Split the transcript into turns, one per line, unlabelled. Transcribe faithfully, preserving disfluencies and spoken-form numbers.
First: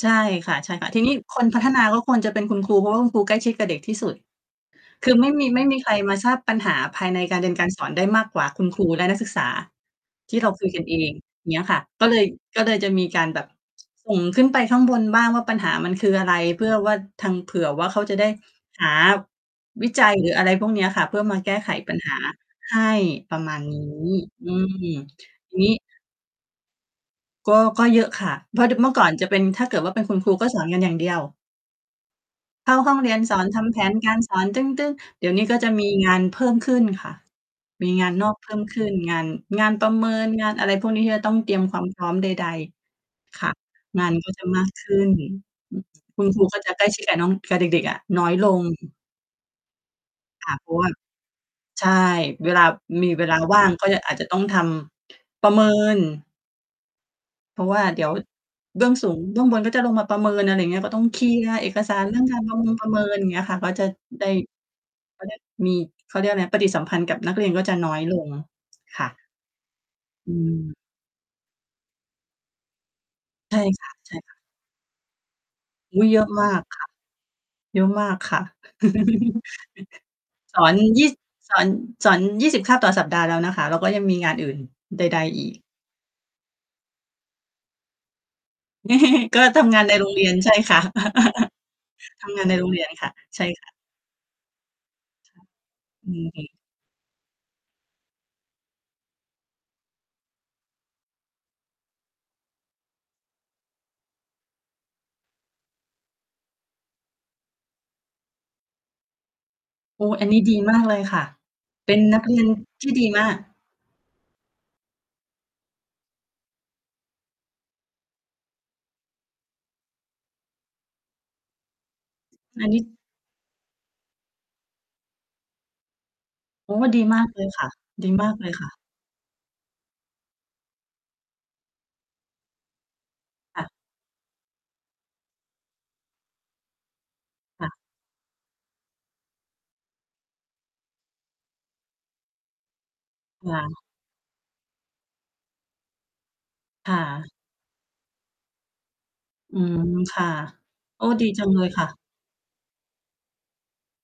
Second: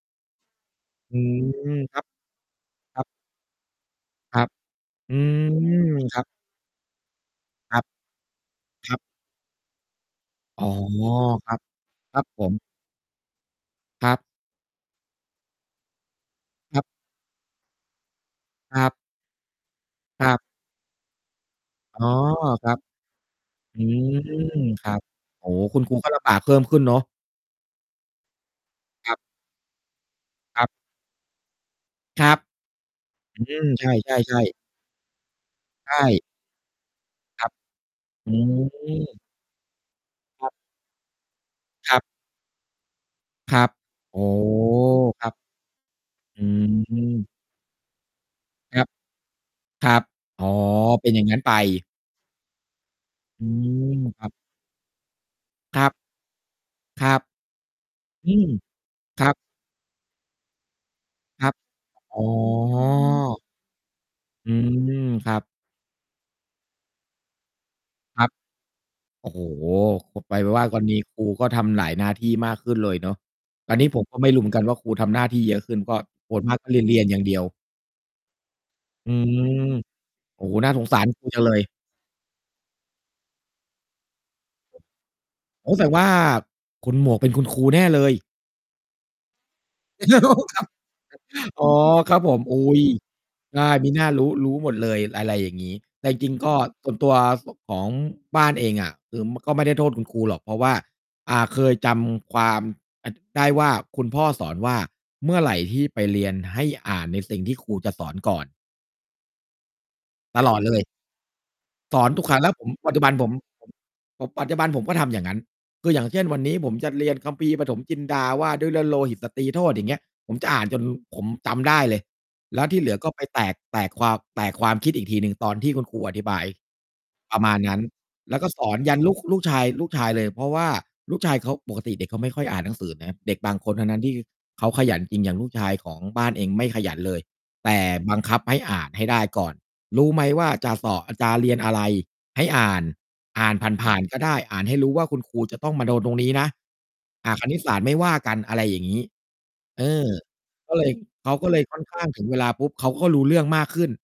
ใช่ค่ะ ใช่ค่ะ ทีนี้
อื
ค
ม
นพัฒนาก
ค
็
รับ
ควรจะเป็นคุณครู เพราะว
ค
่า
รั
ค
บ
ุณครูใกล้ชิดกับเด็กที่สุด
ครับ
คื
อ
อ
ื
ไม่มี ไม่มีใคร
ม
มา
ครั
ท
บ
ราบปัญหาภายในการเรียน การ
คร
ส
ับ
อนได้มากกว่า คุณครู
ครับ
และนักศึกษา ที่เรา
อ
ค
๋อ
ุยกันเอง อย่
ค
าง
ร
เ
ั
งี้
บ
ยค่ะ ก็เ
ค
ล
รั
ย
บผม
ก็เลยจะมีการแบบ
ค
ส
รั
่ง
บ
ขึ้นไปข้างบนบ้างว่าปัญหามันคืออะไร เพื่อ
ครับ
ว่าทาง เผื่อว่าเขาจะได้
คร
ห
ั
า
บ
วิจัย
ค
หร
ร
ือ
ั
อ
บ
ะไรพวกเนี้ยค่ะ เพื่อมาแก้ไขปัญ
อ๋อ
หา
ครั
ให
บ
้ประมาณน
อ
ี
ื
้ อื
ม
ม
ครับ โอ้
ที
โฮ
นี
คุ
้
ณครูก็ลำบากเพิ่มขึ้นเนาะ
ก็ ก็เยอะค่ะ เพราะ ด เมื่อก่อ
ค
น
รับ
จะ เป็น ถ้าเกิดว่าเป็นคุณครูก็ส
ค
อ
ร
น
ับ
กันอย่างเดียว
ครับ
เข้าห้องเรียน สอ
อื
น ท
ม
ำแผ
ใช
นการ สอ
่
น
ๆ ๆ
ตึ้ง ๆ เดี๋ยวนี้ก็จะม
ใ
ี
ช
งา
่
นเพิ่มขึ้นค่ะ
ครับ
มีงาน น
อื
อกเพิ่มขึ้น ง
ม
าน งานประเมิน
ค
ง
ร
า
ับ
นอะไรพวกนี้ ที่จะต้องเตรียมความ
คร
พ
ับ
ร้อมใด ๆ ค่ะ
ครับ
งาน
อ๋
ก
อ
็จะมาก ขึ้น
ครับ
อืม คุณค
อื
รูก็จะใกล้ชิด กับ
ม
น้อง กับเด็ก ๆ อะ น้อยลง
ครับ ครับ อ
ค
๋อ
่ะ เพราะว่า
เป็นอย่างงั้นไป
ใช่ เวลา มีเวลา
อื
ว่างก็
ม
จะ อาจ
ค
จ
ร
ะ
ับ
ต้องทำ ประเมิ
ครับ
น
ครับ
เพราะว่าเดี๋ยว
อืม
เบื้องสูง
ครั
เ
บ
บื้องบนก็จะลงมาประเมิน อะไรอย่างเงี้ย ก็ต้องเคลี
ค
ย
ร
ร
ับ
์เอกสารเร
อ
ื่อ
๋
ง
อ
การประมงประเมิน อย่างเงี้ยค่ะ ก็จะได้
อืม
เขา
ค
เรี
รั
ยก
บ
มี เขาเรียกอะไร ปฏิสัมพันธ์กับนักเรียนก็จะน้อยล
คร
ง
ับ
ค่ะ
โอ้โฮ ก็
อ
ไปเป็นว่า
ืม
ตอนนี้ครูก็ทำหลายหน้าที่มากขึ้นเลยเนาะ
ใช่
อัน
ค
นี้
่ะ
ผม
ใช
ก
่
็ไม่
ค่ะ
รู้เหมือนกันว่า ครูทำหน้าที่เยอะขึ้น ก็
อุ๊ย เยอะ
ส่วน
มา
มาก
ก
ก็เ
ค
ล
่
ย
ะ
เรียนอย่างเดียว
เยอะมากค่ะ
อืม โอ้โ
ส
ฮ
อ
น่า
น
สงสา
ยี่
ร ครู จังเ
ส
ล
อ
ย
น สอน ยี่สิบ คาบต่อสัปดาห์แล้วนะคะ แล้วก็ยังมีงานอื่นใด ๆ อีก
โอ้ แสดงว่าคุณหมวกเป็นคุณครูแน่เลย
ก็ ทำงานในโรงเร
ค
ีย
ร
น
ับ
ใช่
ครับ
ค่ะ
อ๋อ ครับ
ท
ผ
ำง
ม
านใน
อุ
โรง
๊
เรี
ย
ยนค่ะ ใช่
ใช
ค
่
่ะ
มิน่ารู้ รู้หมดเลย ระ
ใช
ไร
่
อย่างงี้ แต
อ
่
ื
จ
ม
ริง ๆ ก็ ส่วนตัวของบ้านเองอะ คือก็ไม่ได้โทษคุณครูหรอก เพราะว่า อ่า เคยจำความ อ ได้ว่าคุณพ่อสอนว่าเมื่อไหร่ที่ไปเรียนให้อ่านในสิ่งที่ครูจะสอนก่อน
โอ้ อันนี
ต
้
ล
ด
อ
ี
ดเล
มาก
ย
เลยค่ะ เป็
ส
น
อน
นั
ท
ก
ุก
เ
ค
ร
ร
ี
ั้ง
ย
แ
น
ล้วผม
ที
ป
่
ัจจ
ด
ุ
ี
บัน
ม
ผ
า
ม
ก
ผม ผมปัจจุบันผมก็ทำอย่างนั้น คือ อย่างเช่น วันนี้ผมจะเรียน คัมภีร์ปฐมจินดาว่าด้วยเลือดโลหิตสตรีโทษ อย่างเงี้ย ผมจะอ่านจนผมจำได้เลย แล
อ
้
ั
ว
นน
ที
ี้
่เหลือก็ไปแตก แตกความ แตกความคิดอีกทีหนึ่งตอนที่คุณครูอธิบาย
โอ้ ดีมาก
ป
เล
ระ
ย
มาณ
ค่ะ
นั้น
ดีมา
แ
ก
ล้ว
เ
ก
ล
็
ย
ส
ค่
อ
ะ
นยันลูก ลูกชาย ลูกชายเลย เพราะว่าลูกชาย เขาปกติเด็กเขาไม่ค่อยอ่านหนังสือนะ เด็กบาง
ค่ะ
คนเท่านั้น ที่เขาขยันจริงอย่างลูกชายของบ้านเองไม่ขยันเลย
ค่
แต
ะ
่บังคับให้อ่านให้ได้ก่อน รู้ไหมว่าจะสอบ จะเรียนอะไร ให้อ่าน อ่า
ค
น
่ะ
ผ่าน ๆ ก็ได้ อ่านให้รู้ว่าคุณครูจะต้องมาโดนตรงนี้นะ
ค่ะ
อ่า คณิตศาสตร์ไม่ว่ากัน อะไรอย่างงี้
อืม
เออ
ค่ะ
ก็เลย
โอ้ ดี
เขา
จั
ก็
ง
เล
เล
ย
ย
ค่
ค
อ
่
น
ะ
ข้าง ถึงเวลาปุ๊บเขาก็รู้เรื่องมากขึ้น